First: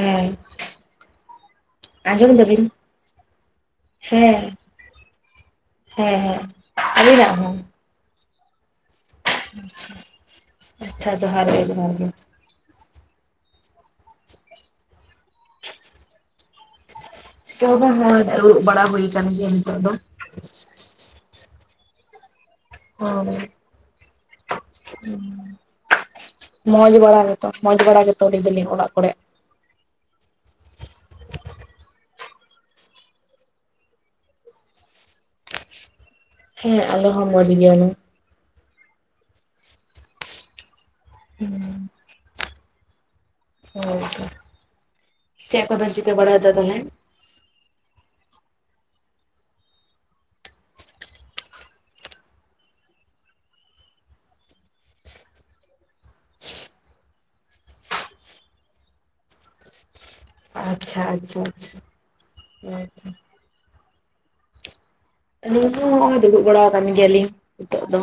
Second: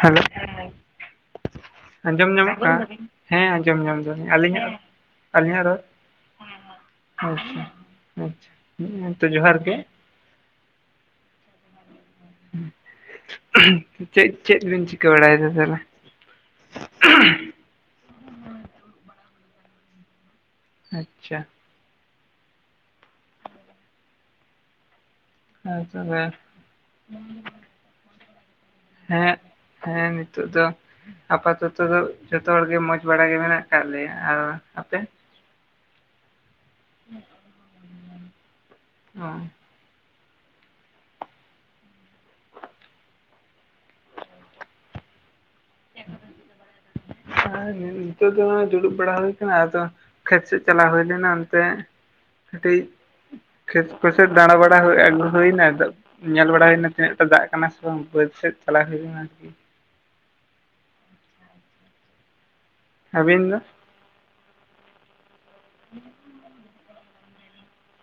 Hello. ᱟᱸᱡᱚᱢ ᱧᱟᱢᱚᱜ ᱠᱟᱱᱟ᱾ ᱦᱮᱸ ᱟᱸᱡᱚᱢ ᱧᱟᱢ ᱫᱟᱞᱤᱧ᱾ ᱦᱮᱸ ᱟᱹᱞᱤᱧᱟᱜ ᱨᱟᱲ? ᱟᱹᱞᱤᱧᱟᱜ ᱨᱚᱲ ᱦᱮᱸ ᱦᱮᱸ ᱟᱹᱵᱤᱱᱟᱜ ᱦᱚᱸ ᱟᱪᱪᱷᱟ ᱦᱮᱸ ᱛᱚ [unintelligible] ᱟᱪᱪᱷᱟ᱾ ᱡᱚᱦᱟᱨ ᱜᱮ ᱡᱚᱦᱟᱨ ᱜᱮ᱾ ᱪᱮᱫ ᱪᱮᱫ ᱵᱤᱱ ᱪᱤᱠᱟᱹ ᱵᱟᱲᱟᱭᱮᱫᱟ? [unintelligible] ᱪᱤᱠᱟᱹ ᱦᱚᱸ ᱵᱟᱝ ᱦᱚᱸᱜ-ᱚᱭ ᱫᱩᱲᱩᱵ ᱵᱟᱲᱟ ᱦᱩᱭ ᱟᱠᱟᱱ ᱜᱮᱭᱟ ᱱᱤᱛᱚᱜ ᱫᱚ᱾ ᱟᱪᱪᱷᱟ᱾ ᱦᱳᱭ ᱦᱩᱸ᱾ ᱟᱨ ᱛᱚᱵᱮ ᱢᱚᱡᱽ ᱵᱟᱲᱟ ᱜᱮᱛᱚ, ᱢᱚᱡᱽ ᱵᱟᱲᱟ ᱜᱮᱛᱚ ᱞᱟᱹᱭ ᱫᱟᱞᱤᱧ ᱚᱲᱟᱜ ᱠᱚᱨᱮᱜ? ᱦᱮᱸ ᱦᱮᱸ ᱱᱤᱛᱚᱜ ᱫᱚ ᱟᱯᱟᱛᱚᱛᱚ ᱫᱚ ᱡᱚᱛᱚ ᱦᱚᱲᱜᱮ ᱢᱚᱡ ᱵᱟᱲᱟ ᱜᱮ ᱢᱮᱱᱟᱜ ᱟᱠᱟᱫ ᱞᱮᱭᱟ ᱟᱨ ᱟᱯᱮ ᱦᱮᱸ ᱟᱞᱮ ᱦᱚᱸ ᱢᱚᱡᱽ ᱜᱮᱭᱟᱞᱮ ᱦᱚᱸ ᱦᱮᱸ [unintelligible] ᱦᱚᱸ ᱪᱮᱫ ᱠᱚᱵᱮᱱ ᱪᱤᱠᱟᱹ ᱵᱟᱲᱟᱭᱮᱫᱫᱟ ᱛᱟᱦᱚᱞᱮ ᱦᱮ ᱱᱤᱛᱚᱜ ᱫᱚ ᱫᱩᱲᱩᱵ ᱵᱟᱲᱟ ᱦᱩᱭ ᱠᱟᱱᱟ ᱟᱫᱚ ᱠᱷᱮᱛ ᱥᱮᱫ ᱪᱟᱞᱟᱣ ᱦᱩᱭ ᱞᱮᱱᱟ ᱚᱱᱛᱮ ᱠᱟᱴᱤᱡ ᱠᱷᱮᱛ ᱠᱷᱮᱥ ᱫᱟᱬᱟ ᱵᱟᱲᱟ ᱦᱩᱭ ᱟᱜᱩ ᱦᱩᱭᱱᱟ ᱟᱫᱚ ᱧᱮᱞ ᱵᱟᱲᱟᱦᱩᱭ ᱮᱱᱟ᱾ᱛᱤᱱᱟᱹᱜ ᱴᱟᱜ ᱫᱟᱜ ᱠᱟᱱᱟ ᱥᱮ ᱵᱟᱝ ᱵᱟᱹᱫ ᱥᱮᱫ ᱪᱟᱞᱟᱣ ᱦᱩᱭ ᱞᱮᱱᱟ ᱟᱹᱨᱠᱤ᱾ ᱟᱪᱪᱷᱟ, ᱟᱪᱪᱷᱟ, ᱟᱪᱪᱷᱟ᱾ ᱟᱹᱵᱤᱱ ᱫᱚ? ᱟᱹᱞᱤᱧ ᱦᱚᱸ ᱡᱩᱲᱩᱵ ᱵᱟᱲᱟ ᱟᱠᱟᱱ ᱜᱮᱭᱟᱞᱤᱧ ᱱᱤᱛᱚᱜ ᱫᱚ᱾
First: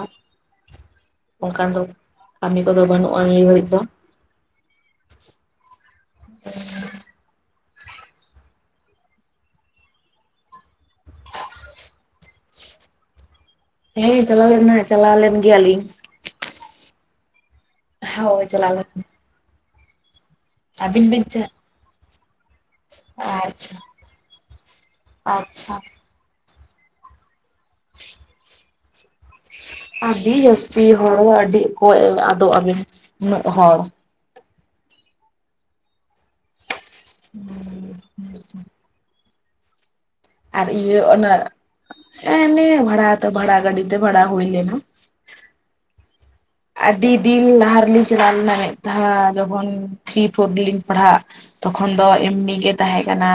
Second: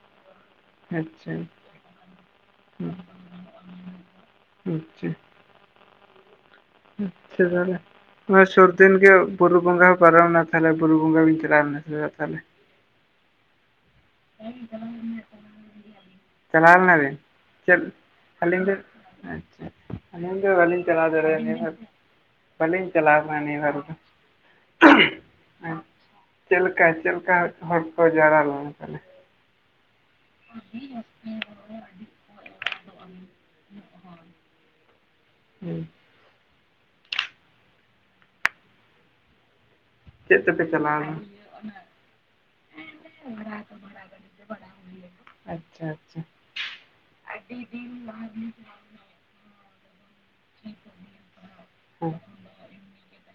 ᱟᱪᱪᱷᱟ ᱟᱪᱪᱷᱟ ᱚᱱᱠᱟᱱ ᱫᱚ ᱠᱟᱹᱢᱤ ᱠᱚᱫᱚ ᱵᱟᱹᱱᱩᱜᱼᱟ ᱱᱤᱭᱟᱹ ᱜᱷᱟᱹᱲᱤᱡ ᱫᱚ᱾ ᱟᱪᱪᱷᱟ᱾ ᱟᱪᱪᱷᱟ ᱛᱟᱞᱮ [inaudible] ᱥᱩᱨ ᱫᱤᱱ ᱜᱮ ᱵᱩᱨᱩ ᱵᱚᱸᱜᱟ ᱦᱚᱸ ᱯᱟᱨᱚᱢ ᱮᱱᱟ᱾ ᱛᱟᱦᱚᱞᱮ ᱵᱩᱨᱩ ᱵᱚᱸᱜᱟ ᱵᱤᱱ ᱪᱟᱞᱟᱣ ᱞᱮᱱᱟ ᱥᱮ ᱛᱟᱦᱚᱞᱮ? ᱦᱮᱸ ᱪᱟᱞᱟᱣ ᱞᱮᱱᱟ, ᱪᱟᱞᱟᱣ ᱞᱮᱱ ᱜᱮᱭᱟᱞᱤᱧ᱾ ᱪᱟᱞᱟᱣ ᱞᱮᱱᱟ ᱵᱤᱱ, ᱪᱮᱫ ᱦᱳᱭ ᱟᱹᱞᱤᱧ ᱪᱟᱞᱟᱣ ᱵᱮ? ᱞᱮᱱᱟ ᱟᱪᱪᱷᱟ᱾ ᱟᱹᱞᱤᱧ ᱫᱚ ᱵᱟᱹᱞᱤᱧ ᱟᱹᱵᱤᱱ ᱪᱟᱞᱟᱣ ᱵᱤᱱ ᱪᱟ ᱫᱟᱲᱮᱭᱟᱜ, ᱵᱷᱟᱹᱞᱤᱧ ᱪᱟᱞᱟᱣ ᱞᱮᱱᱟ ᱱᱤᱭᱟᱹ ᱟᱪᱪᱷᱟ ᱫᱷᱟᱹᱣ ᱫᱚ᱾ ᱟᱪᱪᱷᱟ᱾ ᱪᱮᱫ ᱞᱮᱠᱟ? ᱪᱮᱫ ᱞᱮᱠᱟ ᱦᱚᱲ ᱠᱚ ᱡᱟᱣᱨᱟ ᱞᱮᱱᱟ ᱛᱟᱦᱚᱞᱮ? ᱟᱹᱰᱤ ᱡᱟᱹᱥᱛᱤ ᱦᱚᱲ ᱟᱹᱰᱤ ᱠᱚᱭ ᱟᱫᱚᱜ ᱟᱵᱤᱱ ᱩᱱᱟᱹᱜ ᱦᱚᱲ᱾ [inaudible] ᱪᱮᱫ ᱛᱮᱯᱮ ᱟᱨ ᱪᱟᱞᱟᱣ ᱤᱭᱟᱹ ᱞᱮᱱᱟ ᱚᱱᱟ ᱦᱮ ᱤᱢᱚᱱᱤ ᱵᱷᱟᱹᱲᱟ ᱵᱷᱟᱲᱟ ᱜᱟᱹᱰᱤᱛᱮ ᱵᱷᱟᱲᱟ ᱫᱚ ᱦᱩᱭ ᱞᱮᱱᱟ᱾ ᱟᱪᱪᱷᱟ, ᱟᱪᱪᱷᱟ᱾ ᱟᱹᱰᱤ ᱫᱤᱱ ᱞᱟᱦᱟ ᱨᱮᱞᱤᱧ ᱪᱟᱞᱟᱣ ᱞᱮᱱᱟ᱾ ᱡᱚᱠᱷᱚᱱ ᱛᱷᱨᱤ ᱯᱷᱳᱨ ᱨᱮᱞᱤᱧ ᱯᱟᱲᱦᱟᱜ, ᱛᱚᱠᱷᱚᱱ ᱫᱚ ᱦᱮᱸ ᱩᱱᱤ ᱜᱮ ᱛᱟᱦᱮᱸ ᱠᱟᱱᱟ᱾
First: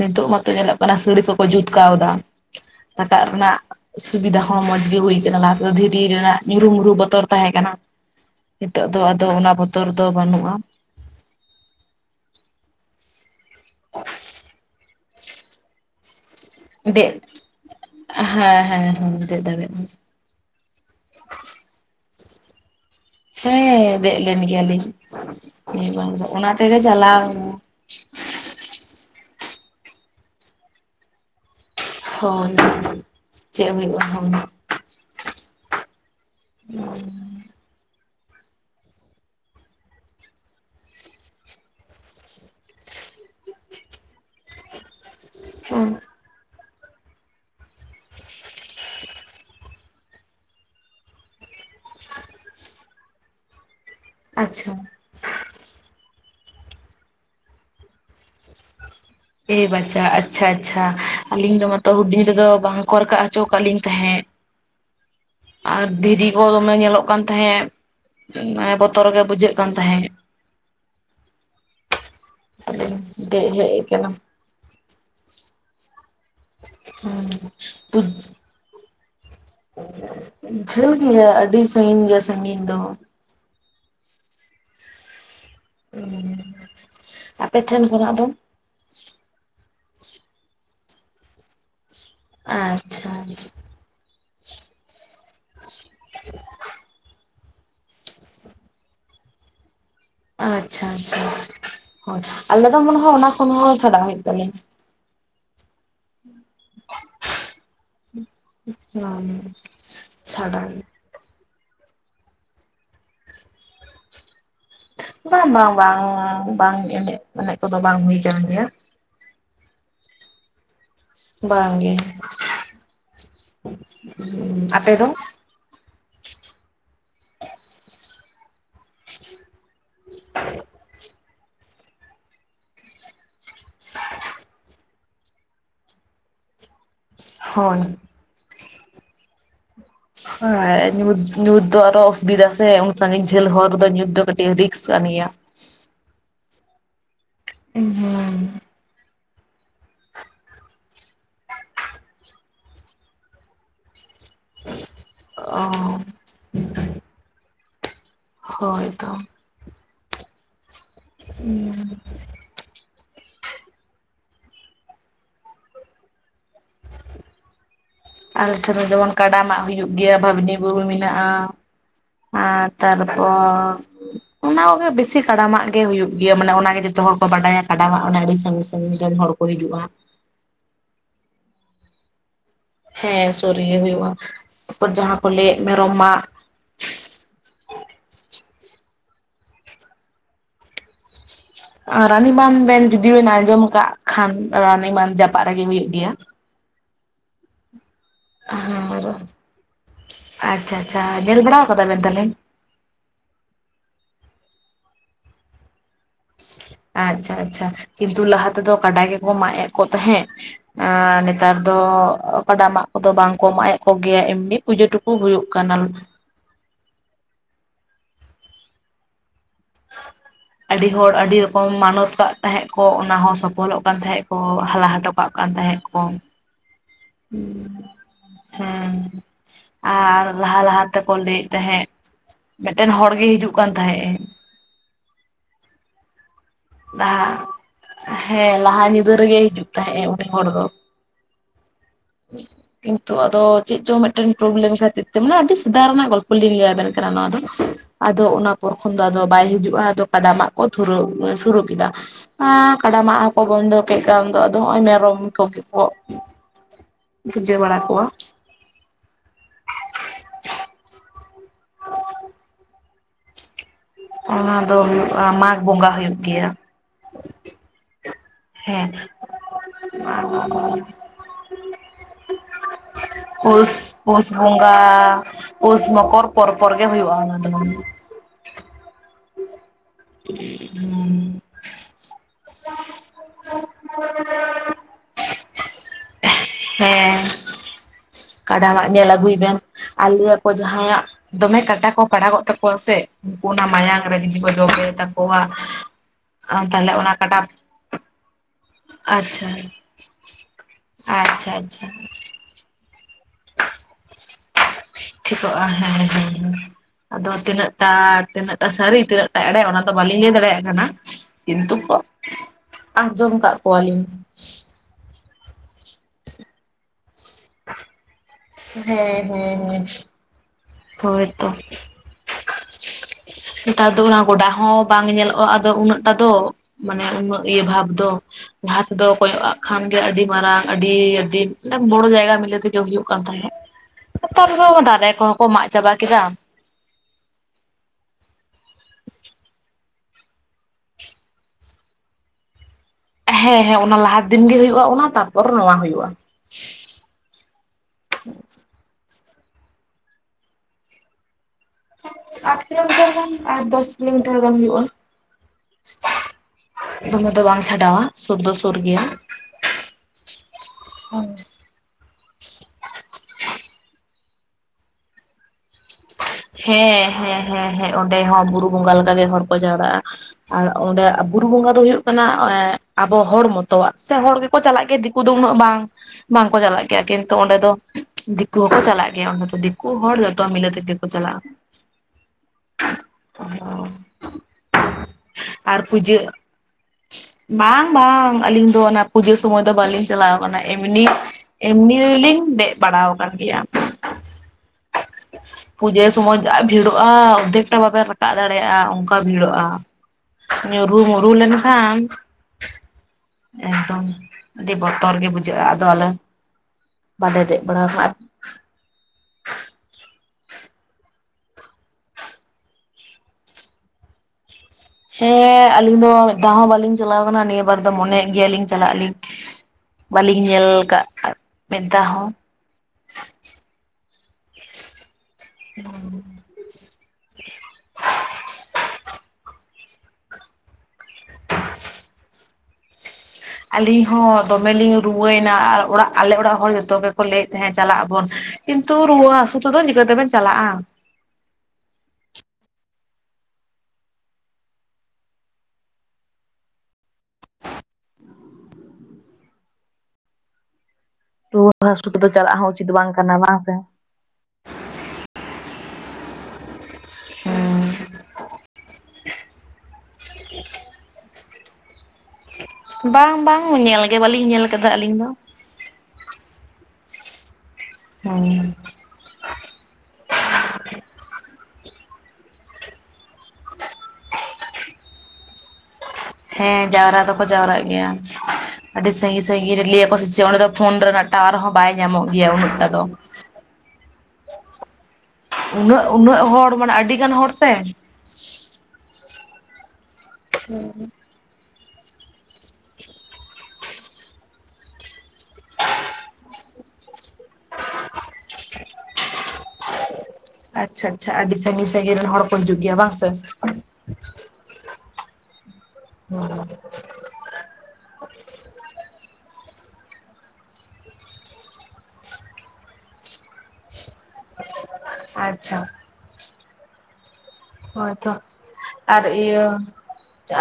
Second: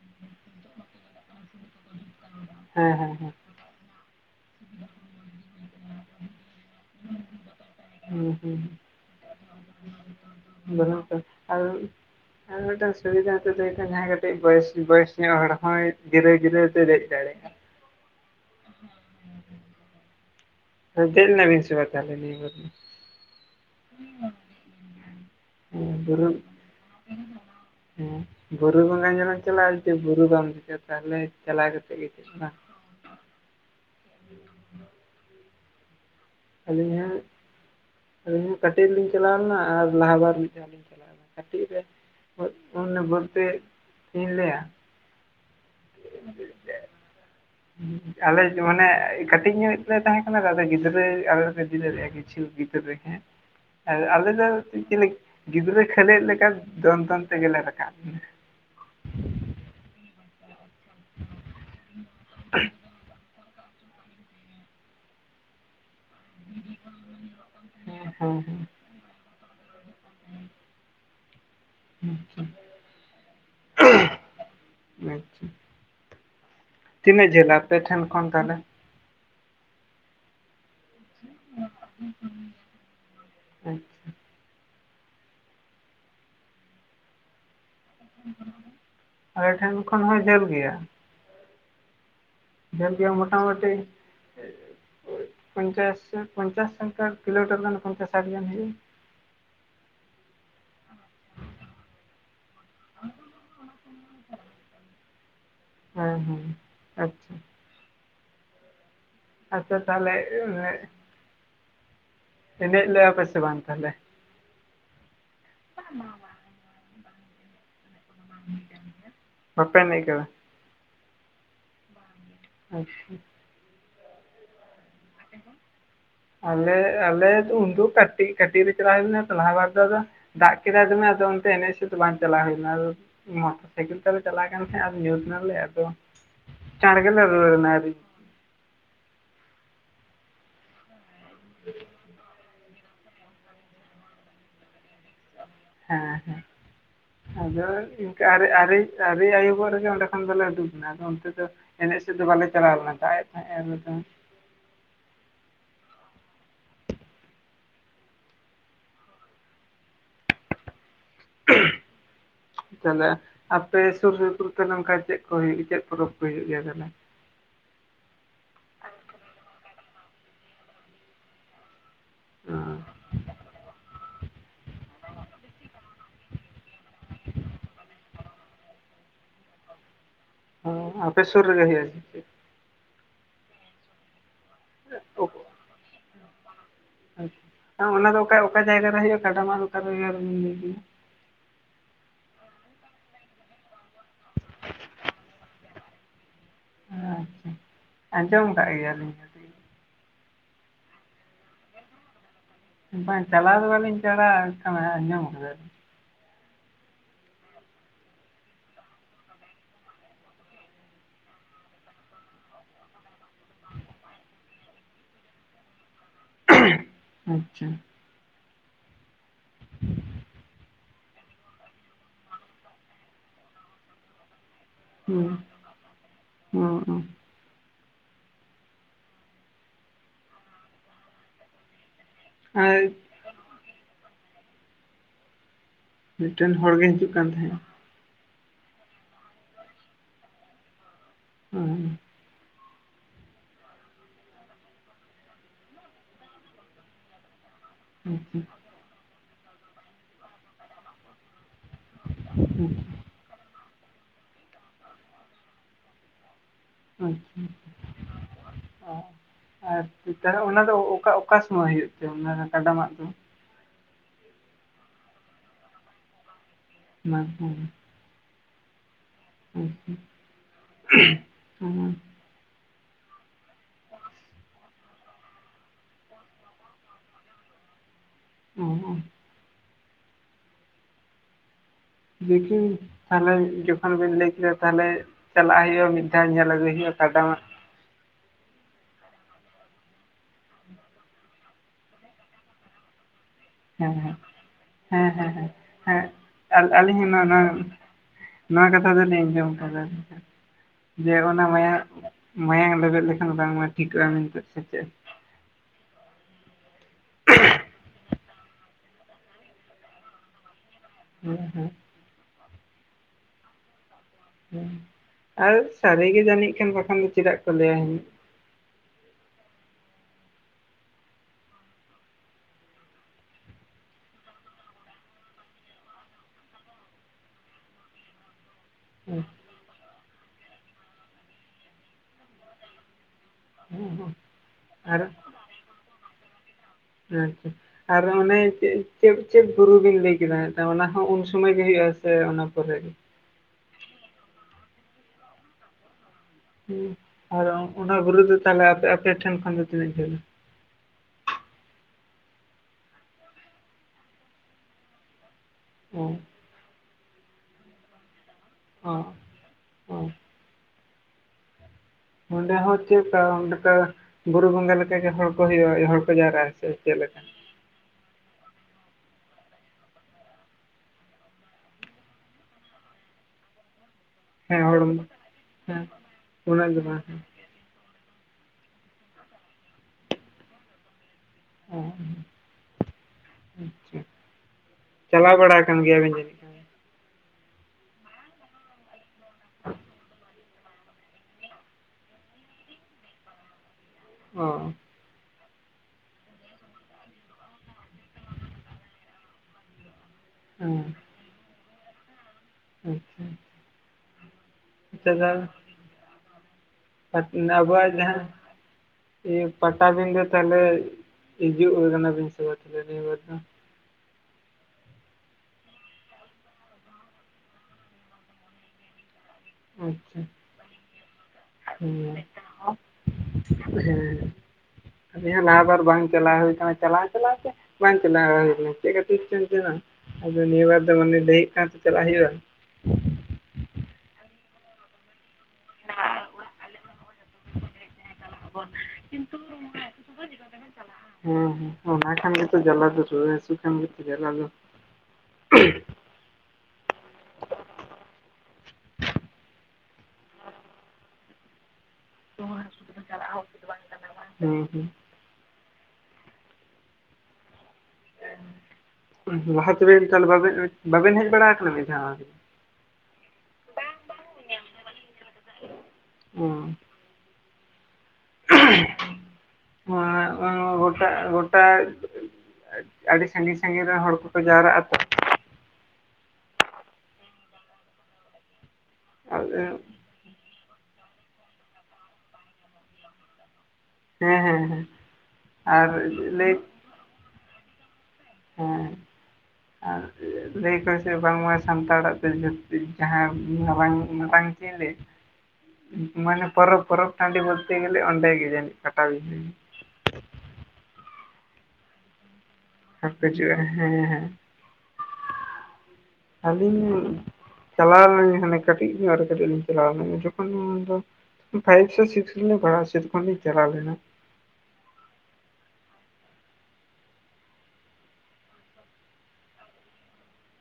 ᱱᱤᱛᱚᱜ ᱢᱟᱛᱚ ᱧᱮᱞᱚᱜ ᱠᱟᱱᱟ, ᱥᱤᱹᱲᱤ ᱠᱚᱠᱚ ᱡᱩᱛ ᱠᱟᱣᱫᱟ᱾ ᱦᱮᱸ ᱦᱮᱸ ᱨᱟᱠᱟᱵ ᱦᱮᱸ ᱨᱮᱱᱟᱜ ᱥᱩᱵᱤᱫᱟ ᱦᱚᱸ ᱢᱚᱡᱽ ᱜᱮ ᱦᱩᱭ ᱟᱠᱟᱱᱟ, ᱞᱟᱦᱟ ᱛᱮᱫ ᱫᱷᱤᱨᱤ ᱨᱮᱱᱟᱜ ᱧᱩᱨᱩ-ᱢᱩᱨᱩ ᱵᱚᱛᱚᱨ ᱛᱟᱦᱮᱸ ᱠᱟᱱᱟ᱾ ᱦᱩᱸ ᱦᱩᱸ ᱱᱤᱛᱚᱜ ᱫᱚ ᱟᱫᱚ ᱚᱱᱟ ᱵᱚᱛᱚᱨ ᱫᱚ ᱵᱟᱹᱱᱩᱜᱼᱟ᱾ ᱵᱟᱹᱱᱩᱜ ᱟᱫᱟ ᱟᱨ ᱟᱨ ᱢᱤᱫᱴᱟᱝ ᱥᱩᱵᱤᱫᱟ ᱞᱟᱹᱭ ᱠᱟᱱᱟ, ᱡᱟᱦᱟᱸ ᱠᱟᱹᱴᱤᱡ ᱵᱚᱭᱮᱥ, ᱵᱚᱭᱮᱥ ᱦᱚᱲ ᱦᱚᱸᱭ ᱡᱤᱛᱟᱹᱣ- ᱡᱤᱛᱟᱹᱣ ᱫᱩᱡ ᱫᱮᱡ ᱫᱟᱲᱮᱭᱟᱜᱼᱟ᱾ ᱦᱮᱸ ᱦᱮᱸ ᱦᱮᱸ, ᱫᱮᱡᱽ ᱫᱟᱲᱮᱭᱟᱜ᱾ ᱦᱮᱸ ᱫᱮᱡ ᱞᱮᱱᱟ ᱵᱤᱱ ᱥᱮ ᱵᱟᱝ ᱱᱤᱭᱟ ᱵᱟᱨ ᱫᱚ? ᱦᱮᱸ ᱫᱮᱡ ᱞᱮᱱ ᱜᱮᱭᱟᱞᱤᱧ, ᱱᱤᱭᱟ ᱦᱮᱸ ᱵᱟᱨ ᱫᱚ, ᱵᱩᱨᱩ ᱚᱱᱟ ᱛᱮᱜᱮ ᱪᱟᱞᱟᱣ ᱦᱮᱸ ᱵᱩᱨᱩ ᱵᱚᱸᱜᱟ ᱡᱮᱞ ᱪᱟᱞᱟᱜᱼᱟ, ᱡᱮ ᱵᱩᱨᱩ ᱵᱟᱢ ᱫᱮᱡᱚᱜ, ᱛᱟᱦᱚᱞᱮ ᱪᱟᱞᱟᱣ ᱠᱟᱛᱮ ᱜᱮ ᱪᱮᱫ ᱦᱳᱭ ᱵᱟᱝ ᱪᱮᱫ ᱦᱩᱭᱩᱜᱼᱟ᱾ ᱟᱹᱞᱤᱧ ᱦᱚᱸ ᱟᱹᱞᱤᱧ ᱦᱚᱸ ᱠᱟᱹᱴᱤᱡ ᱨᱮ ᱞᱤᱧ ᱪᱟᱞᱟᱣ ᱞᱮᱱᱟ᱾ ᱞᱟᱦᱟ ᱵᱟᱨ ᱢᱤᱫ ᱞᱤᱧ ᱪᱟᱞᱟᱣᱱᱟ᱾ ᱠᱟᱹᱴᱤᱡ ᱨᱮ [unintelligible] [unintelligible] ᱪᱤᱱ ᱞᱮᱭᱟ᱾ ᱟᱞᱮ ᱢᱟᱱᱮ ᱠᱟᱹᱴᱤᱡ ᱧᱚᱜ ᱜᱮᱞᱮ ᱛᱟᱦᱮᱸ ᱠᱟᱱᱟ᱾ ᱟᱫ ᱜᱤᱫᱽᱨᱟᱹ ᱟᱞᱮ ᱫᱚ ᱠᱤᱪᱷᱩ ᱜᱤᱫᱽᱨᱟᱹ ᱨᱮ ᱟᱨ ᱟᱞᱮ ᱫᱚ ᱟᱪᱪᱷᱟ [unintelligible] ᱜᱤᱫᱽᱨᱟᱹ ᱠᱷᱮᱞᱮᱫ ᱞᱮᱠᱟ, ᱫᱚᱱ ᱫᱚᱱ ᱛᱮᱜᱮᱞᱮ ᱨᱟᱠᱟᱵ ᱮᱱᱟ᱾ ᱮ ᱵᱟᱪᱷᱟ ᱟᱪᱪᱷᱟ ᱟᱪᱪᱷᱟ, ᱟᱹᱞᱤᱧ ᱫᱚ ᱢᱟᱛᱚ ᱦᱩᱰᱤᱧ ᱨᱮᱫᱚ ᱵᱟᱝ ᱠᱚ ᱨᱟᱠᱟᱯ ᱦᱚᱪᱚ ᱟᱠᱟᱫ ᱞᱤᱧ ᱛᱟᱦᱮᱸᱫ᱾ ᱟᱨ ᱫᱷᱤᱨᱤ ᱠᱚ ᱫᱚᱢᱮ ᱧᱮᱞᱚᱜ ᱛᱟᱦᱮᱸᱫ, ᱦᱮᱸ ᱦᱮᱸ ᱢᱟᱱᱮ ᱵᱚᱛᱚᱨ ᱵᱚᱛᱚᱨ ᱜᱮ ᱵᱩᱡᱷᱟᱹᱣ ᱠᱟᱱ ᱛᱟᱦᱮᱸᱫ᱾ ᱦᱮ ᱛᱚ ᱛᱟᱞᱦᱮ ᱫᱮᱡ ᱦᱮᱡ ᱠᱟᱱᱟ᱾ ᱟᱪᱪᱷᱟ᱾ ᱛᱤᱱᱟᱹᱜ ᱡᱷᱮᱞᱟ ᱟᱯᱮᱴᱷᱮᱱ ᱠᱷᱚᱱ ᱛᱟᱦᱚᱞᱮ? ᱡᱷᱟᱹᱞ ᱜᱮᱭᱟ, ᱟᱹᱰᱤ ᱥᱟᱺᱜᱤᱧ ᱜᱮᱭᱟ, ᱥᱟᱺᱜᱤᱧ ᱫᱚ᱾ ᱟᱪᱪᱷᱟ᱾ ᱩᱻᱟᱯᱮ ᱴᱷᱮᱱ ᱠᱷᱚᱱᱟᱜ ᱫᱚ? ᱟᱞᱮ ᱴᱷᱮᱱ ᱠᱷᱚᱱ ᱦᱚᱸ ᱡᱷᱟᱹᱞ ᱜᱮᱭᱟ᱾ ᱡᱷᱮᱞ ᱟᱪᱪᱷᱟ ᱜᱮᱭᱟ ᱟᱪᱪᱷᱟ ᱢᱳᱴᱟ-ᱢᱩᱴᱤ ᱯᱧᱪᱟᱥ ᱯᱚᱪᱟᱥ ᱴᱠᱟ ᱠᱤᱞᱳᱢᱤᱴᱟᱨ ᱜᱟᱱ ᱯᱚᱧᱪᱟᱥ ᱥᱟᱴ ᱜᱟᱱ ᱦᱚᱭᱳᱜ ᱟ᱾ ᱟᱪᱪᱷᱟ ᱟᱪᱪᱷᱟᱷᱟ ᱦᱳᱭ ᱟᱞᱮ ᱫᱚ ᱢᱚᱱᱮ ᱚᱱᱟ ᱠᱷᱚᱱ ᱦᱚᱸ ᱪᱷᱟᱰᱟᱣ ᱦᱩᱭᱩᱜ ᱛᱟᱞᱮᱭᱟ᱾ ᱦᱮᱸ ᱦᱮᱸ ᱟᱪᱪᱷᱟ᱾ [unintelligible] ᱟᱪᱪᱷᱟ ᱛᱟᱦᱚᱞᱮ ᱪᱷᱟᱰᱟ ᱮᱱᱮᱡ ᱞᱮᱭᱟᱯᱮ ᱥᱮ ᱵᱟᱝ ᱛᱟᱦᱚᱞᱮ? ᱵᱟᱝ ᱵᱟᱝ ᱵᱟᱝ ᱵᱟᱝ ᱮᱱᱮᱡ ᱮᱱᱮᱡ ᱠᱚᱫᱚ ᱵᱟᱝ ᱦᱩᱭ ᱠᱟᱱᱟᱱ ᱜᱮᱭᱟ᱾ ᱵᱟᱯᱮ ᱮᱱᱮᱡ ᱠᱟᱫᱟ? ᱵᱟᱝ ᱜᱮ᱾ ᱟᱪᱪᱷᱟ᱾ ᱟᱯᱮ ᱫᱚ᱾ ᱟᱞᱮ ᱟᱞᱮ ᱩᱱ ᱫᱚ ᱠᱟᱹᱴᱤᱡ ᱠᱟᱴᱤᱨ ᱪᱟᱞᱟᱣ ᱦᱩᱭ ᱞᱮᱱᱟ ᱛᱚ ᱞᱟᱦᱟᱵᱟᱨ ᱫᱚ ᱟᱫᱚ ᱫᱟᱜ ᱠᱮᱫᱟ ᱫᱚᱢᱮ ᱟᱫᱚ ᱚᱱᱛᱮ ᱮᱱᱮᱡ ᱥᱮᱫ ᱵᱟᱝ ᱪᱟᱞᱟᱣ ᱦᱩᱭᱱᱟ ᱚᱫᱚ ᱢᱚᱴᱚᱨ ᱥᱟᱭᱠᱮᱞ ᱛᱮᱞᱮ ᱪᱟᱞᱞᱟᱣ ᱠᱟᱱ ᱛᱟᱦᱮᱸᱫ ᱧᱩᱛ ᱮᱱᱟᱞᱮ ᱟᱫᱚ ᱪᱟᱲ ᱜᱮᱞᱮᱞᱮ ᱨᱩᱣᱟᱹᱲ ᱱᱟ ᱦᱳᱭ ᱟᱨᱤ ᱦᱮᱸ ᱧᱩ ᱧᱩᱫ ᱫᱟᱨ ᱚᱥᱩᱵᱤᱫᱷᱟ ᱥᱮ᱾ ᱥᱟᱺᱜᱤᱧ ᱡᱷᱟᱹᱞ ᱦᱚᱲ ᱫᱚ ᱧᱩᱛ ᱫᱚ ᱠᱟᱹᱴᱤᱡ ᱨᱤᱠᱥ ᱠᱟᱱ ᱜᱮᱭᱟ᱾ ᱦᱮᱸ ᱦᱮᱸ ᱟᱫᱚ ᱤᱱᱠᱟᱹ ᱟᱨᱮ ᱦᱩᱸ ᱟᱨᱮ ᱟᱹᱨᱤ ᱟᱭᱩᱵᱚᱜ ᱨᱮᱜᱮ ᱚᱸᱰᱮ ᱠᱷᱚᱱ ᱫᱚ ᱞᱮ ᱩᱰᱩᱠ ᱚᱱᱛᱮ ᱫᱚ ᱮᱱᱮᱡ ᱥᱮᱫ ᱫᱚ ᱵᱟᱞᱮ ᱪᱟᱞᱟᱣ ᱞᱮᱱᱟ ᱫᱟᱜ ᱮ ᱛᱟᱦᱮᱸᱫ [unintelligible] ᱚ ᱦᱳᱭ ᱛᱚ᱾ ᱦᱩᱸ ᱛᱟᱦᱞᱮ ᱟᱯᱮ ᱥᱩᱨ ᱥᱩᱯᱩᱨ ᱯᱮ ᱱᱚᱝᱠᱟ ᱪᱮᱫ ᱠᱚ ᱦᱩᱭᱩᱜ ᱜᱮᱭᱟ ᱪᱮᱫ ᱯᱚᱨᱚᱵᱽ ᱠᱚ ᱦᱩᱭᱩᱜ ᱜᱮᱭᱟ ᱛᱟᱦᱚᱞᱮ᱾ ᱟᱞᱮ ᱴᱷᱮᱱ ᱦᱚᱸ ᱡᱮᱢᱚᱱ ᱠᱟᱰᱟᱟᱢᱟᱜ ᱦᱩᱭᱩᱜ ᱜᱮᱭᱟ ᱵᱷᱟᱵᱽᱱᱤ ᱵᱩᱨᱩ ᱢᱮᱱᱟᱜᱼᱟ᱾ ᱟᱨ ᱛᱟᱨ ᱯᱚᱨ ᱚᱱᱟ ᱠᱚᱜᱮ ᱵᱮᱥᱤ ᱠᱟᱰᱟᱢᱟᱜ ᱜᱮ ᱦᱩᱭᱩᱜ ᱜᱮᱭᱟ ᱢᱟᱱᱮ ᱚᱱᱟᱜᱮ ᱡᱚᱛᱚ ᱦᱚᱲ ᱠᱚ ᱵᱟᱰᱟᱭᱟ ᱠᱟᱰᱟᱢᱟᱜ ᱟᱹᱰᱤ ᱥᱟᱺᱜᱤᱧ ᱥᱟᱤ ᱨᱮᱱ ᱦᱚᱲ᱾ ᱠᱚ ᱦᱤᱡᱩᱜᱼᱟ᱾ ᱚ ᱟᱯᱮ ᱥᱩᱨ ᱨᱮᱜᱮ ᱦᱩᱭᱩᱜᱼᱟ ᱪᱮᱫ? ᱦᱮᱸ ᱥᱩᱨ ᱨᱮᱜᱮ ᱦᱩᱭᱩᱜᱼᱟ ᱛᱟᱯᱚᱨ ᱡᱟᱦᱟᱸ ᱠᱚ ᱞᱟᱹᱭᱮᱫ ᱢᱮᱨᱚᱢᱟᱜ᱾ ᱚᱱᱟ ᱫᱚ ᱚᱠᱟ ᱚᱠᱟ ᱡᱟᱭᱜᱟ ᱨᱮ ᱦᱩᱭᱩᱜᱼᱟ ᱠᱟᱰᱟ ᱢᱟ ᱫᱚ ᱚᱠᱟᱨᱮ ᱦᱩᱭᱩᱜ [unintelligible] ᱨᱟᱱᱤ ᱵᱟᱸᱫ ᱵᱮᱱ ᱡᱩᱫᱤ ᱵᱮᱱ ᱟᱸᱡᱚᱢ ᱠᱟᱜ ᱠᱷᱟᱱ ᱨᱟᱱᱤᱢᱸᱫᱷ ᱡᱟᱯᱟᱜ ᱨᱮᱜᱮ ᱦᱩᱭᱩᱜ ᱜᱮᱭᱟ᱾ ᱟᱪᱪᱷᱟ᱾ ᱟᱸᱡᱚᱢ ᱠᱟᱜ ᱟᱨ ᱜᱮᱭᱟᱞᱤᱧ ᱠᱟᱹᱴᱤᱡ, ᱟᱪᱪᱷᱟ ᱟᱪᱪᱷᱟ ᱧᱮᱞ ᱵᱟᱲᱟ ᱟᱠᱟᱫᱟ ᱵᱮᱱ ᱛᱟᱦᱚᱞᱮ? ᱵᱟᱝ ᱪᱞᱟᱣ ᱫᱚ ᱵᱟᱞᱤᱧ ᱪᱲᱟᱜ ᱠᱟᱱᱟ ᱟᱡᱚᱢ ᱠᱟᱫᱟ ᱞᱤᱧ᱾ ᱟᱪᱪᱷᱟ ᱟᱪᱪᱷᱟ ᱠᱤᱱᱛᱩ ᱞᱟᱦᱟ ᱛᱮᱫᱚ ᱠᱟᱰᱟ ᱜᱮᱠᱚ ᱢᱟᱜ ᱮᱫ ᱠᱚ ᱛᱟᱦᱮᱸᱫ᱾ ᱱᱮᱛᱟᱨ ᱫᱚ ᱠᱟᱰᱟ ᱢᱟᱜ ᱠᱚᱫᱚ ᱵᱟᱝ ᱠᱚ ᱢᱟᱜᱮᱫ ᱠᱚᱜᱮᱭᱟ ᱮᱢᱱᱤ ᱯᱩᱡᱟᱹ ᱴᱩᱠᱩ ᱦᱩᱭᱩᱜ ᱠᱟᱱᱟ᱾ ᱟᱪᱪᱷᱟ, ᱟᱹᱰᱤ ᱦᱚᱲ ᱟᱹᱰᱤ ᱨᱚᱠᱚᱢ ᱢᱟᱱᱚᱛ ᱠᱟᱜ ᱛᱟᱦᱮᱸᱫ ᱠᱚ ᱚᱱᱟ ᱦᱚᱸ ᱥᱚᱯᱷᱚᱞᱚᱜ ᱠᱟᱱ ᱛᱟᱦᱮᱸᱫ᱾ ᱠᱚ ᱦᱟᱞᱟ ᱦᱚᱴᱚ ᱠᱟᱜ ᱦᱩᱸ ᱠᱟᱱ ᱛᱟᱦᱮᱸᱫ ᱠᱚ᱾ [inaudible] ᱦᱮᱸ ᱟᱨ ᱞᱟᱦᱟ ᱞᱟᱦᱟ ᱛᱮᱠᱚ ᱞᱟᱹᱭᱮᱫ ᱛᱟᱦᱮᱸᱫ, ᱟᱨ ᱢᱤᱫᱴᱮᱱ ᱦᱚᱲ ᱜᱮ ᱦᱤᱡᱩᱜ ᱠᱟᱱ ᱛᱟᱦᱮᱸᱜ ᱮ᱾ ᱢᱤᱫᱴᱮᱱ ᱦᱚᱲ ᱜᱮ ᱦᱤᱡᱩᱜ ᱞᱟᱦᱟ ᱠᱟᱱ ᱛᱟᱸᱦᱮᱜ-ᱮ᱾ ᱦᱮᱸ ᱞᱟᱦᱟ ᱧᱤᱫᱟᱹ ᱨᱮᱜᱮ ᱦᱤᱡᱩᱜ ᱛᱟᱦᱮᱸᱜ-ᱮ ᱩᱱᱤ ᱦᱚᱲ ᱫᱚ᱾ ᱦᱩᱸ [unintelligible] ᱠᱤᱱᱛᱩ ᱟᱫᱚ ᱪᱮᱫ ᱪᱚ ᱢᱮᱫᱴᱮᱱ ᱯᱨᱚᱵᱞᱮᱢ ᱠᱷᱟᱹᱛᱤᱨ ᱛᱮ ᱢᱟᱱᱮ ᱟᱹᱰᱤ ᱥᱮᱫᱟᱭ ᱨᱮᱱᱟᱜ ᱜᱚᱞᱯᱚ ᱞᱤᱧ ᱞᱟᱹᱭ ᱟᱵᱮᱱ ᱠᱟᱱᱟ ᱱᱚᱣᱟ ᱫᱚ᱾ ᱟᱫᱚ ᱟᱪᱪᱷᱟ ᱚᱱᱟ ᱯᱚᱨ ᱠᱷᱚᱱ ᱫᱚ ᱟᱫᱚ ᱵᱟᱭ ᱦᱤᱡᱩᱜᱼᱟ ᱟᱫᱚ ᱠᱟᱰᱟ ᱢᱟᱜ ᱠᱚ ᱛᱷᱩᱨᱟᱹᱣ ᱥᱩᱨᱩ ᱠᱤᱫᱟ᱾ ᱟᱸ ᱠᱟᱰᱟ ᱢᱟᱜ ᱦᱚᱸ ᱠᱚ ᱵᱚᱱᱫᱚ ᱠᱮᱫ ᱠᱷᱟᱱ ᱫᱚ ᱟᱫᱚ ᱦᱚᱸᱜᱼᱚᱭ ᱢᱮᱨᱚᱢ ᱠᱚᱜᱮ ᱠᱚ ᱯᱩᱡᱟᱹ ᱵᱟᱲᱟ ᱠᱚᱣᱟ ᱟᱪᱪᱷᱟ᱾ [inaudible] ᱟᱨ ᱛᱟᱹᱭ ᱨᱮᱦᱚᱸ ᱚᱱᱟ ᱫᱚ ᱚᱠᱟ ᱚᱠᱟ ᱥᱩᱢᱚᱭ ᱦᱩᱭᱩᱜ ᱛᱮ ᱚᱱᱟ ᱠᱟᱰᱟ ᱢᱟᱜ ᱫᱚ? ᱚᱱᱟ ᱫᱚ ᱦᱩᱭᱩᱜᱼᱟ ᱢᱟᱜ ᱵᱚᱝᱜᱟ ᱦᱩᱭᱩᱜ ᱜᱮᱭᱟ᱾ ᱢᱟᱜ ᱵᱚᱝᱜᱟ, ᱦᱮᱸ ᱾ [inaudible] ᱯᱩᱥ ᱯᱩᱥ ᱵᱚᱸᱜᱟ ᱯᱩᱥ ᱢᱚᱠᱚᱨ ᱯᱚᱨ ᱯᱚᱨ ᱜᱮ ᱦᱳᱭᱳᱜᱼᱟ ᱚᱱᱟ ᱫᱚ᱾ [inaudible] [inaudible] ᱫᱤᱠᱤᱱ ᱛᱟᱦᱚᱞᱮ ᱡᱚᱠᱷᱚᱱ ᱵᱤᱱ ᱞᱟᱹᱭ ᱠᱮᱫᱟ ᱛᱟᱦᱚᱞᱮ ᱪᱟᱞᱟᱜ ᱦᱳᱭᱳᱜᱼᱟ ᱢᱤᱫ ᱫᱷᱟᱣ ᱧᱮᱞ ᱟᱹᱜᱩᱭ ᱦᱩᱭᱩᱜᱼᱟ ᱦᱮᱸ ᱠᱟᱰᱟ ᱢᱟᱜ᱾ ᱠᱟᱰᱟ ᱢᱟᱜ ᱧᱮᱞ ᱟᱹᱜᱩᱭ ᱵᱮᱱ, ᱟᱨ ᱞᱮᱭᱟ ᱠᱚ ᱡᱟᱦᱟᱸᱭᱟᱜ ᱫᱚᱢᱮ ᱠᱟᱴᱟ ᱠᱚ ᱯᱟᱲᱟᱜᱚᱜ ᱛᱟᱠᱚᱣᱟ ᱥᱮ ᱩᱱᱠᱩ ᱚᱱᱟ ᱦᱮᱸ ᱢᱟᱭᱟᱝ ᱦᱮᱸ ᱨᱮ ᱡᱩᱫᱤ ᱠᱚ ᱡᱚᱵᱮ ᱦᱮᱸ ᱦᱮᱸ ᱛᱟᱠᱚᱣᱟ ᱦᱮᱸ ᱛᱟᱦᱞᱮ ᱟᱞ-ᱟᱹᱞᱤᱧ ᱦᱚᱸ ᱱᱟ ᱚᱱᱟ ᱠᱟᱴᱟ ᱱᱚᱣᱟ ᱠᱟᱛᱷᱟ ᱫᱚᱞᱤᱧ ᱟᱪᱪᱷᱟ ᱟᱸᱡᱚᱢ ᱠᱟᱫᱟ, ᱡᱮ ᱚᱱᱟ ᱟᱪᱪᱷᱟ ᱢᱟᱭᱟᱝ ᱟᱪᱪᱷᱟ ᱢᱟᱭᱟᱝ ᱞᱮᱵᱮᱫ ᱞᱮᱠᱷᱟᱱ ᱵᱟᱝᱢᱟ ᱴᱷᱤᱠᱚᱜᱼᱟ ᱢᱮᱱᱛᱮ ᱥᱮ ᱪᱮᱫ? ᱴᱷᱤᱠᱚᱜᱼᱟ ᱦᱮᱸ ᱦᱮᱸ᱾ ᱟᱫᱚ ᱛᱤᱱᱟᱹᱜ ᱴᱟ ᱛᱤᱱᱟᱹᱜ ᱴᱟ ᱥᱟᱹᱨᱤ ᱛᱤᱱᱟᱹᱜ ᱴᱟ ᱮᱲᱮ ᱚᱱᱟᱫᱚ ᱵᱟᱹᱞᱤᱧ ᱞᱮᱭ ᱫᱟᱲᱮᱭᱟᱜ ᱠᱟᱱᱟ᱾ ᱦᱮᱸ ᱦᱮᱸ ᱠᱤᱱᱛᱩ ᱠᱚ ᱟᱡᱚᱢ ᱠᱟᱜ ᱠᱚᱣᱟᱞᱤᱧ᱾ ᱟᱨ ᱥᱟᱹᱨᱤᱜᱮ ᱡᱟᱹᱱᱤᱡ ᱠᱷᱟᱱ ᱵᱟᱠᱷᱟᱱ ᱫᱚ ᱪᱮᱫᱟᱜ ᱠᱚ ᱞᱟᱹᱭᱟ? ᱦᱮᱸ ᱦᱮᱸ ᱦᱮᱸ ᱦᱳᱭᱛᱚ᱾ ᱱᱮᱛᱟᱨ ᱫᱚ ᱚᱱᱟ ᱜᱚᱰᱟ ᱦᱚᱸ ᱵᱟᱝ ᱧᱮᱞᱚᱜᱼᱟ ᱟᱫᱚ ᱩᱱᱟᱹᱜ ᱴᱟ ᱫᱚ᱾ ᱢᱟᱱᱮ ᱩᱱᱟᱹᱜ ᱤᱭᱟᱹ ᱵᱷᱟᱵ ᱫᱚ᱾ ᱞᱟᱦᱟ ᱛᱮᱫᱚ ᱠᱚᱭᱚᱜᱼᱟᱜ ᱠᱷᱟᱱ ᱜᱮ ᱟᱹᱰᱤ ᱢᱟᱨᱟᱝ ᱟᱹᱰᱤ ᱟᱹᱰᱤ ᱢᱟᱱᱮ ᱵᱚᱲᱚ ᱡᱟᱭᱜᱟ ᱢᱤᱞᱮ ᱛᱮᱜᱮ ᱦᱩᱭᱩᱜ ᱠᱟᱱ ᱛᱟᱦᱮᱸᱫ᱾ ᱱᱮᱛᱟᱨ ᱫᱚ ᱟᱨ ᱫᱟᱨᱮ ᱠᱚᱦᱚᱸ ᱠᱚ ᱢᱟᱜ ᱪᱟᱵᱟ ᱠᱮᱫᱟ᱾ ᱟᱪᱪᱷᱟ, ᱟᱨ ᱚᱱᱮ ᱪᱮᱫ ᱪᱮᱫ ᱵᱩᱨᱩ ᱵᱤᱱ ᱞᱮᱭ ᱠᱮᱫᱟ ᱢᱮᱫᱴᱟᱝ ᱚᱱᱟ ᱦᱚᱸ ᱩᱱ ᱥᱩᱢᱚᱭ ᱜᱮ ᱦᱩᱭᱩᱜᱼᱟ ᱥᱮ ᱚᱱᱟ ᱯᱚᱨᱮ ᱜᱮ? ᱦᱮᱸ ᱦᱮᱸ ᱚᱱᱟ ᱞᱟᱦᱟ ᱫᱤᱱ ᱜᱮ ᱦᱩᱭᱩᱜᱼᱟ ᱚᱱᱟ ᱛᱟᱨᱯᱚᱨ ᱱᱚᱶᱟ ᱦᱩᱭᱩᱜᱼᱟ᱾ ᱦᱩᱸ ᱟᱨ ᱚ-ᱚᱱᱟ ᱜᱩᱨᱩ ᱫᱚ ᱛᱟᱦᱚᱞᱮ ᱟᱯᱮ ᱟᱯᱮ ᱴᱷᱮᱱ ᱠᱷᱚᱱ ᱫᱚ ᱛᱤᱱᱟᱹᱧ ᱡᱷᱟᱹᱞᱟᱹ? ᱟᱴ ᱠᱤᱞᱳᱢᱤᱴᱟᱨ ᱜᱟᱱ ᱟᱴ ᱫᱚᱥ ᱠᱤᱞᱳᱢᱤᱴᱟᱨ ᱜᱟᱱ ᱦᱩᱭᱩᱜᱼᱟ᱾ ᱚᱸ, ᱫᱚᱢᱮ ᱫᱚ ᱵᱟᱝ ᱪᱷᱟᱰᱟᱣᱟ, ᱥᱳᱨ ᱫᱚ ᱥᱳᱨ ᱜᱮᱭᱟ᱾ ᱚ ᱚ ᱚᱸᱰᱮ ᱦᱚᱸ ᱪᱮᱫᱠᱟ ᱚᱱᱠᱟ ᱵᱩᱨᱩ ᱵᱚᱸᱜᱟ ᱞᱮᱠᱟᱜᱮ ᱦᱚᱲ ᱠᱚ ᱦᱳᱭᱳᱜᱼᱟ? ᱦᱮᱸ ᱦᱮᱸ ᱦᱮᱸ ᱦᱮᱸ ᱚᱸᱰᱮ ᱦᱚᱸ ᱵᱩᱨᱩ ᱵᱚᱸᱜᱟ ᱞᱮᱠᱟᱜᱮ ᱦᱚᱲ ᱠᱚ ᱡᱟᱣᱨᱟᱜᱼᱟ᱾ ᱟᱨ ᱚᱸᱰᱮ ᱟ ᱵᱩᱨᱩ ᱵᱚᱸᱜᱟ ᱫᱚ ᱦᱩᱭᱩᱜ ᱠᱟᱱᱟ ᱮᱸᱜ ᱟᱵᱚ ᱦᱚᱲ ᱢᱚ ᱛᱚᱣᱟᱜ ᱥᱮ ᱦᱚᱲ ᱜᱮᱠᱚ ᱪᱟᱞᱟᱜ ᱜᱮᱭᱟ ᱫᱤᱠᱩ ᱫᱚ ᱩᱱᱟᱹᱜ ᱵᱟᱝ᱾ ᱦᱮᱸ ᱵᱟᱝᱠᱚ ᱩᱱᱟᱹᱜ ᱫᱚ ᱪᱟᱞᱟᱜ ᱵᱟᱝ ᱜᱮᱭᱟ, ᱦᱮᱸ ᱠᱤᱱᱛᱩ ᱚᱸᱰᱮ ᱫᱚ ᱫᱤᱠᱩ ᱦᱚᱸᱠᱚ ᱪᱟᱞᱟᱜ ᱜᱮᱭᱟ ᱚᱱᱟᱸᱰᱮ ᱫᱚ ᱫᱤᱠᱩ ᱦᱚᱲ ᱡᱚᱛᱚ ᱢᱤᱞᱟᱹ ᱛᱮ ᱜᱮ ᱠᱚ ᱪᱟᱞᱟᱜᱼᱟ᱾ ᱚ ᱟᱪᱪᱷᱟ ᱪᱟᱞᱟᱣ ᱵᱟᱲᱟ [inaudible] ᱟᱨ ᱟᱠᱟᱱ ᱜᱮᱭᱟᱵᱤᱱ ᱯᱩᱡᱟ ᱡᱟᱹᱱᱤᱡ ᱠᱷᱟᱱ? ᱵᱟᱝ ᱵᱟᱝ ᱟᱹᱞᱤᱧ ᱫᱚ ᱚᱱᱟ ᱯᱩᱡᱟᱹ ᱥᱚᱢᱚᱭ ᱫᱚ ᱵᱟᱹᱞᱤᱧ ᱪᱟᱞᱟᱣ ᱠᱟᱱᱟ᱾ ᱮᱢᱱᱤ ᱮᱢᱱᱤᱨᱤᱞᱤᱧ ᱫᱮᱜ ᱵᱟᱲᱟᱣ ᱟᱠᱟᱱ ᱜᱮᱭᱟ᱾ ᱚᱸ‌᱾ ᱯᱩᱡᱟᱹ ᱥᱚᱢᱚᱭ ᱡᱟᱜ ᱵᱷᱤᱲᱚᱜᱼᱟ ᱚᱨᱫᱮᱠᱴᱟ ᱵᱟᱵᱮᱱ ᱨᱟᱠᱟᱜ ᱫᱟᱲᱮᱭᱟᱜᱼᱟ ᱚᱝᱠᱟ ᱵᱷᱤᱲᱚᱜᱼᱟ᱾ ᱦᱮᱸ ᱧᱩᱨᱩ ᱢᱩᱨᱦᱩ ᱞᱮᱱ ᱠᱷᱟᱱ ᱟᱪᱪᱷᱟ᱾ ᱮᱠᱫᱚᱢ ᱟᱹᱰᱤ ᱟᱪᱪᱷᱟ ᱵᱚᱛᱚᱨ ᱜᱮ ᱵᱩᱡᱷᱟᱹᱜᱼᱟ, ᱟᱫᱚ ᱟᱞᱮ ᱵᱟᱞᱮ ᱛᱟᱦᱚᱞᱮ ᱫᱮᱡ ᱵᱟᱲᱟᱣ ᱟᱵᱚᱣᱟᱜ ᱠᱟᱱᱟ᱾ ᱡᱟᱦᱟᱸ ᱤᱭᱟᱹ ᱯᱟᱴᱟᱵᱤᱱᱫᱚ ᱛᱟᱦᱚᱞᱮ ᱦᱤᱡᱩᱜ ᱠᱟᱱᱟᱵᱤᱱ ᱥᱮ ᱵᱟᱝ ᱛᱟᱦᱞᱮ ᱱᱤᱭᱟᱹ ᱵᱟᱨ ᱫᱚ? ᱦᱮᱸ ᱟᱹᱞᱤᱧ ᱫᱚ ᱢᱤᱫ ᱫᱷᱟᱣ ᱦᱚᱸ ᱵᱟᱹᱞᱤᱧ ᱪᱟᱞᱟᱣ ᱠᱟᱱᱟ᱾ ᱱᱤᱭᱟᱹ ᱵᱟᱨ ᱫᱚ ᱢᱚᱱᱮᱭᱮᱜ ᱜᱮᱭᱟᱞᱤᱧ ᱪᱟᱞᱟᱜ ᱟᱹᱞᱤᱧ᱾ ᱟᱪᱪᱷᱟ ᱵᱟᱹᱞᱤᱧ ᱧᱮᱞ ᱠᱟᱜ ᱟ ᱢᱮᱫ ᱫᱷᱟᱣ ᱦᱮᱸ ᱦᱚᱸ᱾ ᱦᱮᱸ᱾ ᱟᱹᱞᱤᱮ ᱦᱚᱸ ᱞᱟᱦᱟ ᱵᱟᱨ ᱵᱟᱝ ᱪᱟᱞᱟᱣ ᱦᱩᱭ ᱠᱟᱱᱟ᱾ ᱪᱟᱞᱟᱜ ᱪᱟᱞᱟᱣ ᱮᱛᱮ ᱵᱟᱝ ᱪᱟᱞᱟᱣ ᱦᱩᱭ ᱠᱟᱱᱟ ᱪᱮᱫ ᱠᱷᱟᱹᱛᱤᱨ ᱪᱚᱝ ᱡᱮᱱᱚ ᱟᱫᱚ ᱱᱤᱭᱟᱹ ᱵᱟᱨ ᱫᱚ ᱢᱟᱱᱮ ᱞᱟᱹᱭ ᱦᱩᱭᱩᱜ ᱠᱟᱱ ᱛᱚ ᱪᱟᱞᱟᱜ ᱦᱩᱭᱩᱜ-ᱟ᱾ ᱟᱞᱤᱧ ᱦᱚᱸ ᱫᱚᱢᱮᱞᱤᱧ ᱨᱩᱣᱟᱹᱭᱱᱟ ᱟᱨ ᱚᱲᱟᱜ ᱟᱞᱮ ᱚᱲᱟᱜ ᱦᱚᱲ ᱡᱚᱛᱚ ᱜᱮᱠᱚ ᱞᱟᱹᱭᱮᱫ ᱛᱟᱦᱮᱸᱫ ᱪᱟᱞᱟᱜ ᱟᱵᱚᱱ᱾ ᱨᱩᱣᱟᱹ ᱠᱤᱱᱛᱩ [unintelligible] ᱦᱟᱹᱥᱩ ᱛᱮᱫᱚ ᱪᱤᱠᱟᱹᱛᱮᱵᱮᱱ ᱪᱟᱞᱟᱜᱼᱟ᱾ ᱦᱩᱸ ᱦᱩᱸ᱾ ᱚᱱᱟ ᱠᱷᱟᱱ ᱜᱮᱛᱚ ᱡᱟᱞᱟ ᱫᱚ᱾ ᱨᱩᱭᱟᱹ ᱦᱟᱹᱥᱩ ᱠᱷᱟᱱ ᱜᱮᱛᱚ ᱡᱟᱞᱟ ᱫᱚ᱾ ᱨᱩᱭᱟᱹ ᱦᱟᱥᱩ ᱛᱮᱫᱟ ᱪᱟᱞᱟᱜ ᱦᱚᱸ ᱩᱪᱤᱛ ᱵᱟᱝ ᱠᱟᱱᱟ, ᱵᱟᱝ ᱥᱮ? ᱦᱩᱸ ᱦᱩᱸ᱾ [inaudible] ᱞᱟᱦᱟ ᱛᱚᱵᱮ ᱮᱠᱟᱞ ᱵᱟᱵᱮ ᱮᱸᱜ ᱵᱟᱵᱮᱱ ᱦᱮᱡ ᱵᱟᱲᱟ ᱟᱠᱟᱱᱟ ᱢᱤᱫ ᱫᱷᱟᱣ ᱦᱚᱸ? ᱵᱟᱝ ᱵᱟᱝ ᱧᱮᱞ ᱜᱮ ᱵᱟᱹᱞᱤᱧ ᱧᱮᱞ ᱠᱟᱫᱟ ᱟᱹᱞᱤᱧ ᱫᱚ᱾ ᱚ᱾ ᱦᱳᱭ᱾ [unintelligible] ᱜᱚᱴᱟ ᱜᱚᱴᱟᱡ ᱟᱹᱰᱤ ᱥᱟᱺᱜᱤᱧ ᱥᱟᱺᱜᱤᱧ ᱨᱮᱱ ᱦᱚᱲ ᱠᱚᱠᱚ ᱡᱟᱣᱨᱟᱜ ᱟᱛᱚ᱾ ᱦᱮᱸ ᱡᱟᱣᱨᱟ ᱫᱚᱠᱚ ᱡᱟᱣᱨᱟᱜ ᱜᱮᱭᱟ᱾ ᱟᱹᱰᱤ ᱥᱟᱺᱜᱤᱧ ᱥᱟᱺᱜᱤᱧ ᱦᱮᱸ ᱨᱮ ᱞᱟᱹᱭᱟᱠ ᱟᱠᱚ ᱥᱮ ᱪᱮᱫ ᱚᱸᱰᱮ ᱫᱚ ᱯᱷᱳᱱ ᱨᱮᱱᱟᱜ ᱴᱟᱣᱟᱨ ᱦᱚᱸ ᱵᱟᱭ ᱧᱟᱢᱚᱜ ᱜᱮᱭᱟ ᱩᱱᱟᱹᱜ ᱴᱟ ᱫᱚ᱾ ᱦᱮᱸ ᱦᱮᱸ ᱦᱮᱸ᱾ ᱟᱨ ᱩᱱᱟᱹᱜ ᱩᱱᱟᱹᱜ ᱞᱟᱹᱭ ᱦᱚᱲ ᱢᱟᱱᱮ ᱟᱹᱰᱤ ᱜᱟᱱ ᱦᱚᱲ ᱥᱮ᱾ ᱦᱮᱸ ᱟᱨ ᱞᱟᱹᱭᱠᱚ ᱥᱮᱪᱮᱫ ᱵᱟᱝᱢᱟ ᱥᱟᱱᱛᱟᱲᱟᱜ ᱫᱚ ᱡᱟᱹᱥᱛᱤ ᱡᱟᱦᱟᱸ ᱢᱟᱨᱟᱝ ᱢᱟᱨᱟᱝ ᱪᱮᱤ ᱤᱧ ᱞᱟᱹᱭ ᱢᱟᱱᱮ ᱯᱚᱨᱚᱵᱽ ᱯᱚᱨᱚᱵᱽ ᱴᱟᱺᱰᱤ ᱵᱚᱞᱛᱮ ᱜᱮᱞᱮ ᱚᱸᱰᱮ ᱜᱮ ᱡᱟᱹᱱᱤᱡ ᱯᱟᱴᱟᱵᱤᱸᱫᱟᱹ ᱜᱮ᱾ ᱟᱪᱪᱷᱟ ᱟᱪᱪᱷᱟ ᱟᱹᱰᱤ ᱥᱟᱺᱜᱤᱧ ᱥᱟᱺᱜᱤᱧ ᱨᱮᱱ ᱦᱚᱲ ᱠᱚ ᱦᱤᱡᱩᱜ ᱜᱮᱭᱟ ᱦᱚᱲ ᱵᱟᱝ ᱠᱚ ᱥᱮ ᱦᱤᱡᱩᱜᱼᱟ᱾ ᱦᱮᱸᱦᱮᱸ ᱟᱹᱞᱤᱧ ᱪᱟᱞᱟᱣ ᱞᱤᱱᱟᱹᱭ ᱦᱟᱱᱮ ᱠᱟᱹᱴᱤᱡ ᱧᱚᱜ ᱨᱮ ᱠᱟᱹᱴᱤᱢ ᱞᱤᱧ ᱪᱟᱞᱟᱣ ᱞᱮᱱᱟ, ᱡᱚᱠᱷᱚᱱ ᱫᱚ ᱯᱷᱟᱭᱤᱵᱽ ᱥᱮ ᱥᱤᱠᱥ ᱨᱤᱞᱤᱧ ᱯᱟᱲᱦᱟᱜ-ᱟ ᱥᱮ ᱛᱚᱠᱷᱚᱱᱞᱤᱧ ᱪᱟᱞᱟᱣ ᱞᱮᱱᱟ᱾ ᱟᱪᱪᱷᱟ᱾ ᱦᱳᱭᱛᱚ ᱟᱨ ᱤᱭᱟᱹ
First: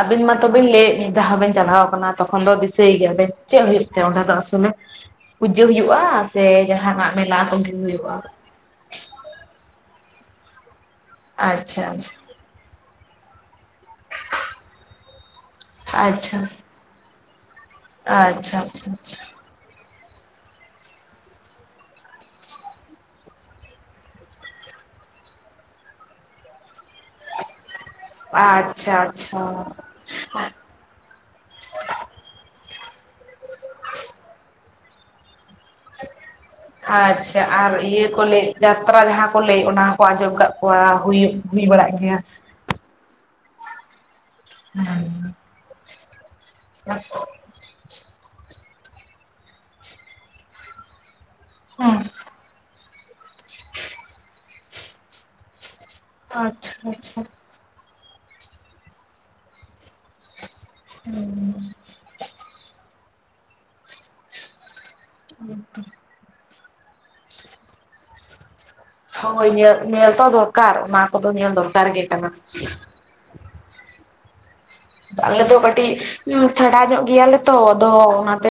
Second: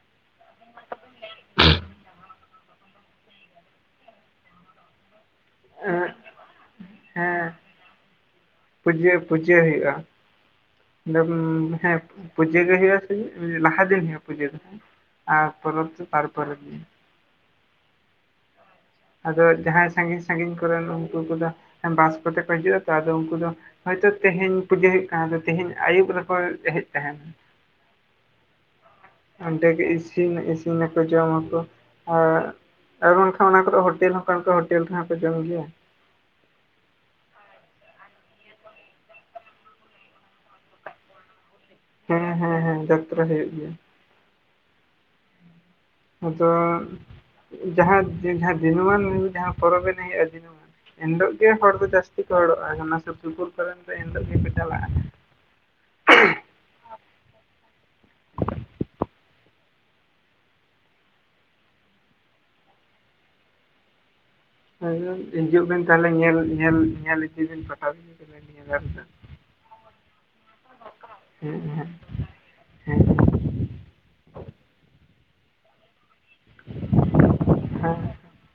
ᱟᱹᱵᱤᱱ ᱢᱟᱛᱚ ᱵᱤᱱ ᱞᱟᱹᱭᱮᱫ ᱫᱟ ᱟᱵᱮᱱ ᱪᱟᱞᱟᱣ ᱟᱠᱟᱱᱟ ᱛᱚᱠᱷᱚᱱ ᱫᱚ ᱫᱤᱥᱟᱹᱭ ᱜᱮᱭᱟᱵᱤᱱ ᱪᱮᱫ ᱦᱩᱭᱩᱜ ᱡᱮ ᱚᱸᱰᱮ ᱫᱚ ᱟᱥᱚᱞᱮ ᱯᱩᱡᱟᱹ ᱦᱩᱭᱩᱜᱼᱟ ᱮᱸᱜ, ᱥᱮ ᱡᱟᱦᱟᱸᱱᱟᱜ ᱢᱮᱞᱟ ᱦᱮᱸ ᱠᱚᱜᱤ ᱦᱩᱭᱩᱜᱼᱟ? ᱯᱩᱡᱟᱹ ᱯᱩᱡᱟᱹ ᱦᱩᱭᱩᱜ-ᱟ, ᱫᱚᱢ ᱟᱪᱪᱷᱟ ᱦᱮᱸ ᱯᱩᱡᱟᱹ ᱜᱮ ᱦᱩᱭᱩᱜ-ᱟ ᱥᱩᱫᱷᱩ ᱞᱟᱦᱟ ᱫᱤᱱ ᱦᱩᱭᱩᱜ-ᱟ ᱯᱩᱡᱟᱹ ᱫᱚ ᱟᱨ ᱯᱚᱨᱚᱵᱽ ᱛᱟᱨᱯᱚᱨᱮᱨ ᱫᱤᱱ᱾ ᱟᱪᱪᱷᱟ ᱟᱪᱪᱷᱟ ᱟᱪᱪᱷᱟ᱾ ᱟᱫᱚ ᱡᱟᱦᱟᱸᱭ ᱥᱟᱺᱜᱤᱧ ᱥᱟᱺᱜᱤᱧ ᱠᱚᱨᱮᱱ ᱩᱱᱠᱩ ᱠᱚᱫᱚ ᱵᱟᱥ ᱠᱚᱛᱮ ᱠᱚ ᱦᱤᱡᱩᱜᱼᱟ ᱛᱚ ᱟᱫᱚ ᱩᱱᱠᱩ ᱫᱚ ᱦᱚᱭᱛᱚ ᱛᱮᱦᱮᱧ ᱯᱩᱡᱟᱹ ᱦᱩᱭᱩᱜ ᱠᱟᱱᱟ ᱟᱫᱚ ᱛᱮᱦᱮᱧ ᱟᱭᱩᱵ ᱨᱮᱠᱚ ᱦᱮᱡ ᱛᱟᱦᱮᱸᱱᱟ᱾ ᱟᱪᱪᱷᱟ᱾ ᱚᱸᱰᱮ ᱜᱮ ᱟᱪᱪᱷᱟ ᱤᱥᱤᱱ ᱤᱥᱤᱱ ᱱᱟ ᱟᱠᱚ ᱡᱚᱢᱟᱠᱚ ᱟᱨ ᱟᱨ ᱵᱟᱝᱠᱷᱟᱱ ᱚᱱᱟ ᱠᱚᱫᱚ ᱦᱳᱴᱮᱞ ᱦᱚᱸ ᱠᱟᱱ ᱠᱚ ᱦᱳᱴᱮᱞ ᱨᱮᱦᱚᱸ ᱠᱚ ᱡᱚᱢ ᱜᱮᱭᱟ᱾ [unintelligible] ᱟᱪᱪᱷᱟ ᱟᱨ ᱤᱭᱟᱹ ᱠᱚ ᱞᱟᱹᱭᱮᱫ ᱡᱟᱛᱨᱟ ᱡᱟᱦᱟᱸ ᱠᱚ ᱞᱟᱹᱭ ᱚᱱᱟ ᱦᱚᱸᱠᱚ ᱟᱸᱡᱚᱢ ᱠᱟᱫ ᱠᱚᱣᱟ ᱦᱩᱭᱩᱜ ᱦᱩᱭ ᱵᱟᱲᱟᱜ ᱜᱮᱭᱟ ᱦᱮᱸ ᱦᱮᱸ ᱦᱮᱸ ᱡᱟᱛᱨᱟ ᱦᱩᱭᱩᱜ ᱜᱮᱭᱟ᱾ ᱦᱮᱸ ᱟᱫᱚ ᱟᱪᱪᱷᱟ ᱡᱟᱦᱟᱸ ᱡᱟᱦᱟᱸ ᱫᱤᱱᱟᱹᱢᱟᱱ ᱡᱟᱦᱟᱸ ᱯᱚᱨᱚᱵᱽ ᱮᱱᱮᱡ ᱦᱩᱭᱩᱜ-ᱟ ᱫᱤᱱᱟᱹᱢᱟᱱ ᱮᱱᱦᱤᱞᱳᱜ ᱜᱮ ᱦᱚᱲ ᱫᱚ ᱡᱟᱹᱥᱛᱤ ᱠᱚ ᱦᱚᱲᱚᱜᱼᱟ, ᱚᱱᱟ ᱥᱩᱨ ᱥᱩᱯᱩᱨ ᱠᱚᱨᱮᱱ ᱫᱚ ᱮᱱᱦᱤᱞᱚᱜ ᱜᱮᱠᱚ ᱪᱟᱞᱟᱜᱼᱟ᱾ ᱟᱪᱪᱷᱟ ᱟᱪᱪᱷᱟ᱾ ᱦᱩᱸ ᱮᱠᱫᱚᱢ ᱦᱤᱡᱩᱜ ᱵᱮᱱ ᱛᱟᱦᱚᱞᱮ ᱧᱮᱞ ᱧᱮᱞ ᱧᱮᱞ ᱤᱫᱤ ᱵᱮᱤᱱ ᱯᱟᱴᱟᱵᱤᱱᱫᱷᱮ [unintelligible] ᱦᱳᱭ ᱧᱮᱞ, ᱧᱮᱞ ᱛᱚ ᱫᱚᱨᱠᱟᱨ ᱚᱱᱟ ᱠᱚᱫᱚ ᱧᱮᱞ ᱦᱮᱸ ᱫᱚᱨᱠᱟᱨ ᱦᱮᱸ ᱜᱮ ᱠᱟᱱᱟ᱾ ᱦᱮᱸ ᱟᱞᱮ ᱫᱚ ᱠᱟᱹᱴᱤᱡ ᱩᱸ ᱪᱷᱟᱰᱟ ᱧᱚᱜ ᱜᱮᱭᱟᱞᱮ ᱛᱚ ᱟᱫᱚ ᱦᱮᱸ ᱚᱱᱟᱛᱮ